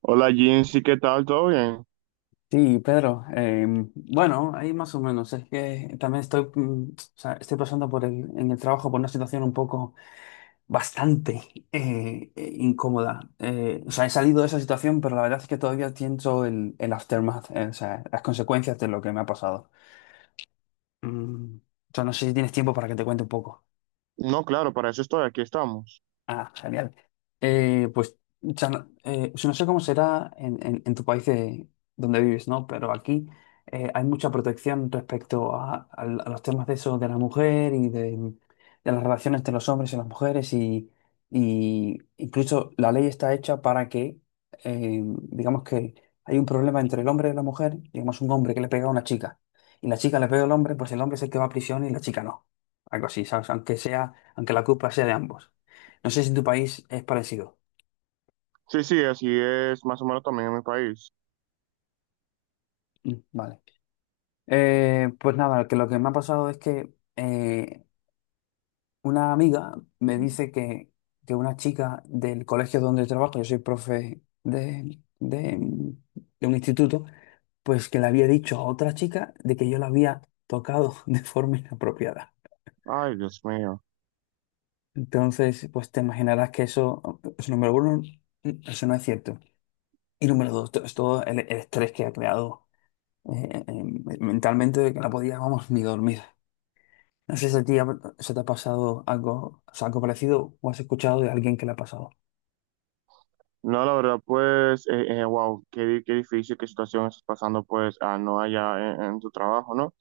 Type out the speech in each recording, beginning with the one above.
Hola Jinsi, ¿qué tal? ¿Todo bien? Sí, Pedro. Bueno, ahí más o menos. Es que también estoy, o sea, estoy pasando por en el trabajo por una situación un poco bastante incómoda. O sea, he salido de esa situación, pero la verdad es que todavía siento el aftermath, o sea, las consecuencias de lo que me ha pasado. O sea, no sé si tienes tiempo para que te cuente un poco. No, claro, para eso estoy, aquí estamos. Ah, genial. Pues, o sea, no si no sé cómo será en, en tu país, donde vives, ¿no? Pero aquí hay mucha protección respecto a los temas de eso, de la mujer y de las relaciones entre los hombres y las mujeres. Y incluso la ley está hecha para que, digamos que hay un problema entre el hombre y la mujer, digamos un hombre que le pega a una chica y la chica le pega al hombre, pues el hombre es el que va a prisión y la chica no. Algo así, ¿sabes? Aunque sea, aunque la culpa sea de ambos. No sé si en tu país es parecido. Sí, sí, así es más o menos también en mi país. Mm, vale. Pues nada, que lo que me ha pasado es que una amiga me dice que una chica del colegio donde trabajo, yo soy profe de un instituto, pues que le había dicho a otra chica de que yo la había tocado de forma inapropiada. Ay, Dios mío. Entonces, pues te imaginarás que eso, pues, número uno, eso no es cierto. Y número dos, es todo el estrés que ha creado mentalmente de que no podía, vamos, ni dormir. No sé si a ti se te ha pasado algo, o sea, algo parecido o has escuchado de alguien que le ha pasado. No, la verdad, pues, wow, qué, qué difícil, qué situación estás pasando, pues, ah, no allá en tu trabajo, ¿no?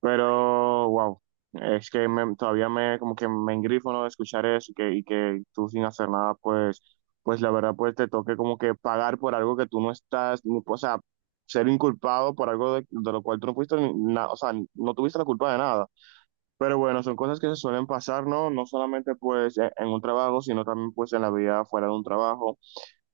Pero, wow, es que todavía me, como que me engrifo, ¿no? De escuchar eso y que tú sin hacer nada, pues, pues la verdad, pues te toque como que pagar por algo que tú no estás, o sea, ser inculpado por algo de lo cual tú no fuiste, ni na- o sea, no tuviste la culpa de nada. Pero bueno, son cosas que se suelen pasar, ¿no? No solamente pues en un trabajo, sino también pues en la vida fuera de un trabajo.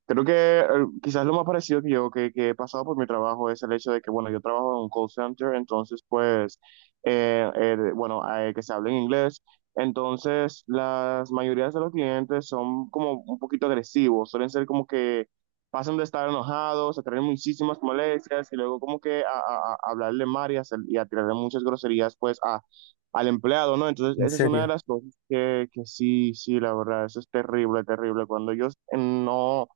Creo que quizás lo más parecido que he pasado por mi trabajo es el hecho de que, bueno, yo trabajo en un call center, entonces, pues, bueno, que se hable en inglés. Entonces, las mayorías de los clientes son como un poquito agresivos, suelen ser como que pasan de estar enojados a tener muchísimas molestias y luego como que a, a hablarle mal y a, y a tirarle muchas groserías, pues, a, al empleado, ¿no? Entonces, ¿En esa es una de serio? las cosas que sí, sí, la verdad, eso es terrible, terrible. Cuando ellos no...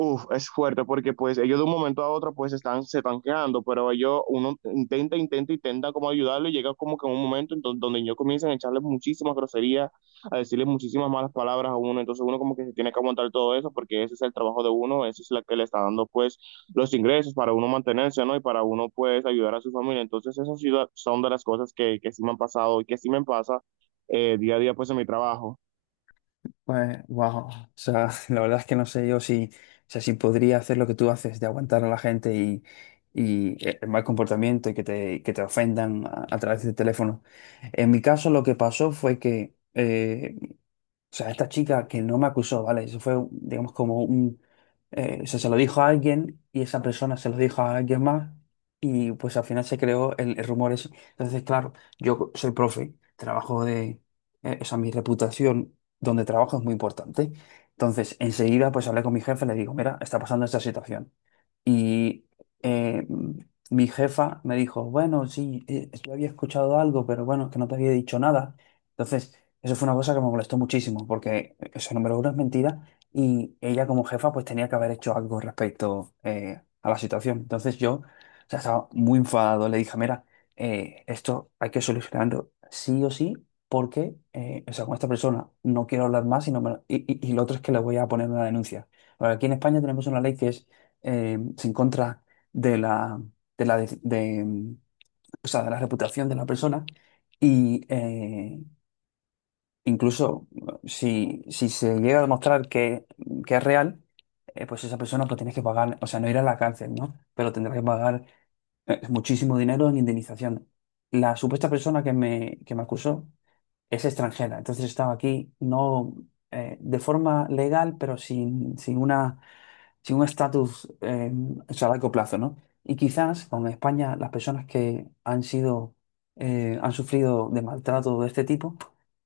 Uf, es fuerte porque pues ellos de un momento a otro pues están, se están quejando, pero ellos, uno intenta, intenta, intenta como ayudarlo y llega como que en un momento en donde ellos comienzan a echarle muchísimas groserías, a decirles muchísimas malas palabras a uno, entonces uno como que se tiene que aguantar todo eso porque ese es el trabajo de uno, eso es la que le está dando pues los ingresos para uno mantenerse, ¿no? Y para uno pues ayudar a su familia, entonces esas son de las cosas que sí me han pasado y que sí me pasa día a día pues en mi trabajo. Pues, wow. O sea, la verdad es que no sé yo si, o sea, si podría hacer lo que tú haces, de aguantar a la gente y el mal comportamiento y que te ofendan a través del teléfono. En mi caso, lo que pasó fue que, o sea, esta chica que no me acusó, ¿vale? Eso fue, digamos, como un se lo dijo a alguien y esa persona se lo dijo a alguien más y pues al final se creó el rumor ese. Entonces, claro, yo soy profe, trabajo de, o sea, mi reputación donde trabajo es muy importante. Entonces, enseguida pues hablé con mi jefe, le digo, mira, está pasando esta situación. Y eh, mm, mi jefa me dijo, bueno, sí, yo había escuchado algo, pero bueno, es que no te había dicho nada. Entonces, eso fue una cosa que me molestó muchísimo, porque eso, número uno, es mentira y ella como jefa pues tenía que haber hecho algo respecto a la situación. Entonces yo, o sea, estaba muy enfadado, le dije, mira, esto hay que solucionarlo sí o sí, porque, o sea, con esta persona no quiero hablar más y, no me- y lo otro es que le voy a poner una denuncia. Ahora, aquí en España tenemos una ley que es se en contra de la, de la, de, o sea, de la reputación de la persona y, incluso si se llega a demostrar que es real, pues esa persona pues tienes que pagar, o sea, no ir a la cárcel, ¿no? Pero tendrás que pagar muchísimo dinero en indemnización. La supuesta persona que me acusó es extranjera, entonces estaba aquí no de forma legal, pero sin una sí, un estatus eso a largo plazo, ¿no? Y quizás con España las personas que han sido, han sufrido de maltrato de este tipo,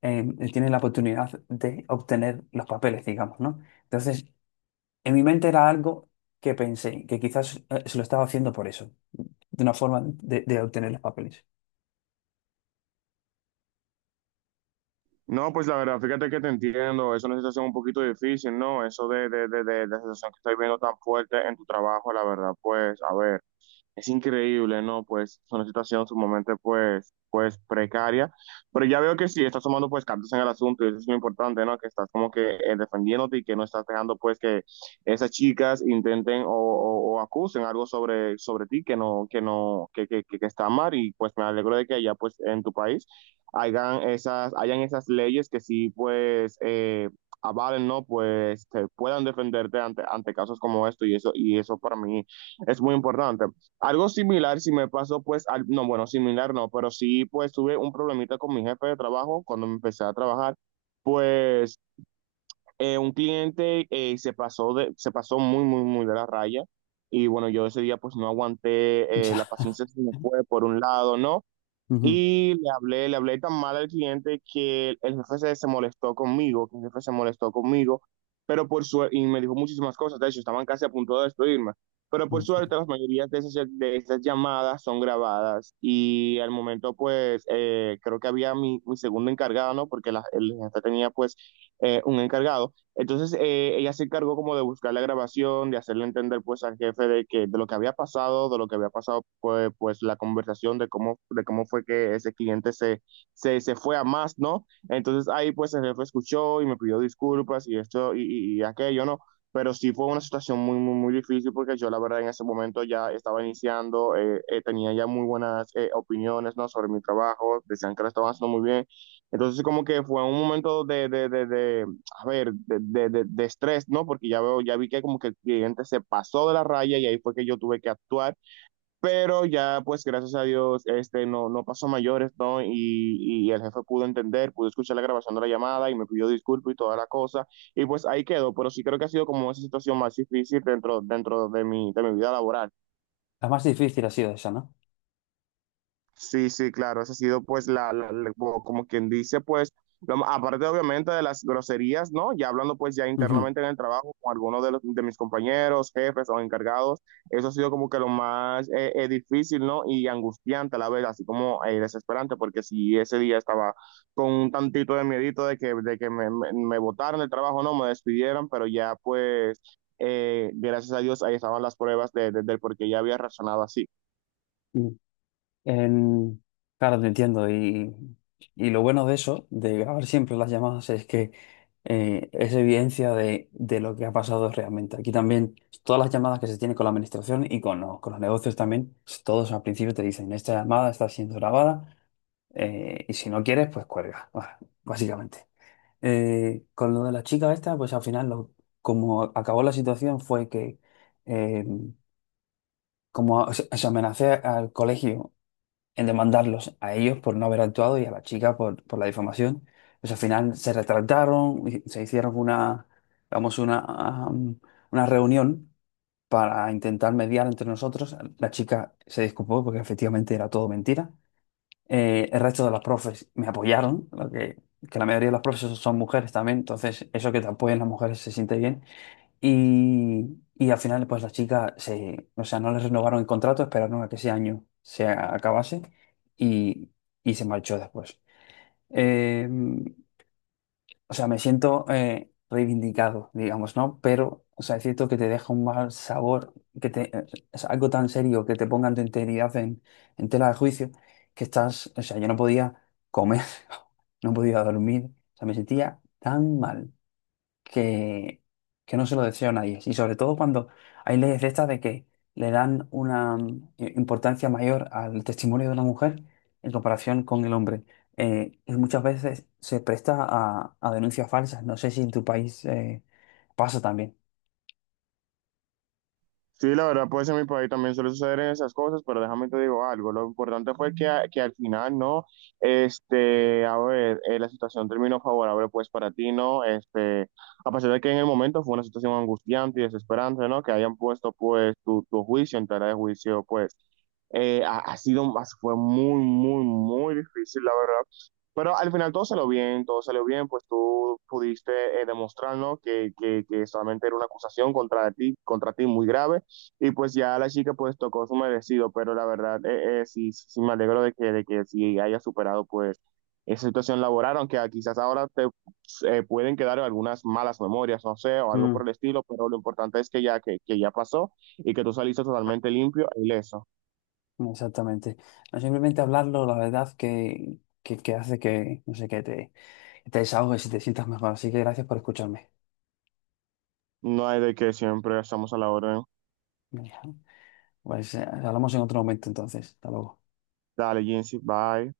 eh, tienen la oportunidad de obtener los papeles, digamos, ¿no? Entonces, en mi mente era algo que pensé, que quizás se lo estaba haciendo por eso, de una forma de obtener los papeles. No, pues la verdad, fíjate que te entiendo, es una situación un poquito difícil, ¿no? Eso de, de la situación que estoy viendo tan fuerte en tu trabajo, la verdad, pues, a ver, es increíble, ¿no? Pues es una situación sumamente, pues, pues precaria, pero ya veo que sí, estás tomando, pues, cartas en el asunto y eso es lo importante, ¿no? Que estás como que defendiéndote y que no estás dejando, pues, que esas chicas intenten o, o acusen algo sobre, sobre ti que no, que no, que está mal y pues me alegro de que allá, pues, en tu país hagan esas, hayan esas leyes que sí, pues, avalen, ¿no? Pues, te puedan defenderte ante, ante casos como esto y eso para mí es muy importante. Algo similar, si me pasó, pues, al, no, bueno, similar no, pero sí, pues, tuve un problemita con mi jefe de trabajo cuando me empecé a trabajar. Pues, un cliente se pasó de, se pasó muy, muy, muy de la raya. Y bueno, yo ese día pues no aguanté la Ya. paciencia que me fue por un lado, ¿no? Ujú. Y le hablé tan mal al cliente que el, jefe se, se molestó conmigo, que el jefe se molestó conmigo, pero por suerte, y me dijo muchísimas cosas, de hecho, estaban casi a punto de despedirme, pero por suerte las mayorías de esas llamadas son grabadas y al momento pues creo que había mi, mi segundo encargado, ¿no? Porque la, el jefe tenía pues un encargado. Entonces ella se encargó como de buscar la grabación, de hacerle entender pues al jefe de que de lo que había pasado, de lo que había pasado pues, pues la conversación de cómo fue que ese cliente se, se, se fue a más, ¿no? Entonces ahí pues el jefe escuchó y me pidió disculpas y esto y aquello, ¿no? Pero sí fue una situación muy, muy, muy difícil porque yo la verdad en ese momento ya estaba iniciando, tenía ya muy buenas opiniones, ¿no? Sobre mi trabajo, decían que lo estaba haciendo muy bien. Entonces como que fue un momento de, de a ver, de, de estrés, ¿no? Porque ya veo, ya vi que como que el cliente se pasó de la raya y ahí fue que yo tuve que actuar, pero ya pues gracias a Dios, este, no, no pasó mayores, ¿no? Y el jefe pudo entender, pudo escuchar la grabación de la llamada y me pidió disculpas y toda la cosa, y pues ahí quedó, pero sí creo que ha sido como esa situación más difícil dentro, dentro de mi vida laboral. La más difícil ha sido esa, ¿no? Sí, sí, claro, esa ha sido pues la, como como quien dice pues, aparte obviamente de las groserías, ¿no? Ya hablando pues ya Ujú. internamente en el trabajo con algunos de, los, de mis compañeros, jefes o encargados, eso ha sido como que lo más difícil, ¿no? Y angustiante a la vez, así como desesperante, porque si ese día estaba con un tantito de miedito de que me botaran del trabajo, no, me despidieran, pero ya pues, gracias a Dios ahí estaban las pruebas de, del por qué ya había razonado así. En- Claro, te entiendo. Y lo bueno de eso, de grabar siempre las llamadas, es que es evidencia de lo que ha pasado realmente. Aquí también, todas las llamadas que se tienen con la administración y con los negocios también, todos al principio te dicen, esta llamada está siendo grabada y si no quieres, pues cuelga, bah, básicamente. Con lo de la chica esta, pues al final, lo, como acabó la situación fue que... eh, como se amenacé al colegio en demandarlos a ellos por no haber actuado y a la chica por la difamación. Pues al final se retractaron, y se hicieron vamos, um, una reunión para intentar mediar entre nosotros. La chica se disculpó porque efectivamente era todo mentira. El resto de las profes me apoyaron, lo que la mayoría de las profes son mujeres también, entonces eso que te apoyen las mujeres se siente bien. Y al final, pues la chica se, o sea, no le renovaron el contrato, esperaron a que ese año se acabase y, y se marchó después. Eh, o sea, me siento reivindicado, digamos, ¿no? Pero, o sea, es cierto que te deja un mal sabor, que te, es algo tan serio que te pongan tu integridad en tela de juicio, que estás, o sea, yo no podía comer, no podía dormir, o sea, me sentía tan mal que, que no se lo deseo a nadie. Y sobre todo cuando hay leyes de estas de que le dan una importancia mayor al testimonio de la mujer en comparación con el hombre. Y muchas veces se presta a denuncias falsas. No sé si en tu país pasa también. Sí, la verdad, pues en mi país también suele suceder esas cosas, pero déjame te digo algo. Lo importante fue que, que al final, ¿no? Este, a ver, la situación terminó favorable, pues para ti, ¿no? Este, a pesar de que en el momento fue una situación angustiante y desesperante, ¿no? Que hayan puesto, pues, tu juicio en tela de juicio, pues. Ha sido, fue muy, muy, muy difícil, la verdad. Pero al final todo salió bien, pues tú pudiste demostrarnos que, que solamente era una acusación contra ti muy grave, y pues ya la chica pues tocó su merecido, pero la verdad sí, sí me alegro de que sí haya superado pues esa situación laboral, aunque ah, quizás ahora te pueden quedar algunas malas memorias, no sé, o algo Mm. por el estilo, pero lo importante es que ya pasó y que tú saliste totalmente limpio e ileso. Exactamente. No simplemente hablarlo, la verdad que hace que, no sé, que te desahogues y te sientas mejor. Así que gracias por escucharme. No hay de que siempre estamos a la orden. Venga, pues hablamos en otro momento entonces. Hasta luego. Dale, Jensi, bye.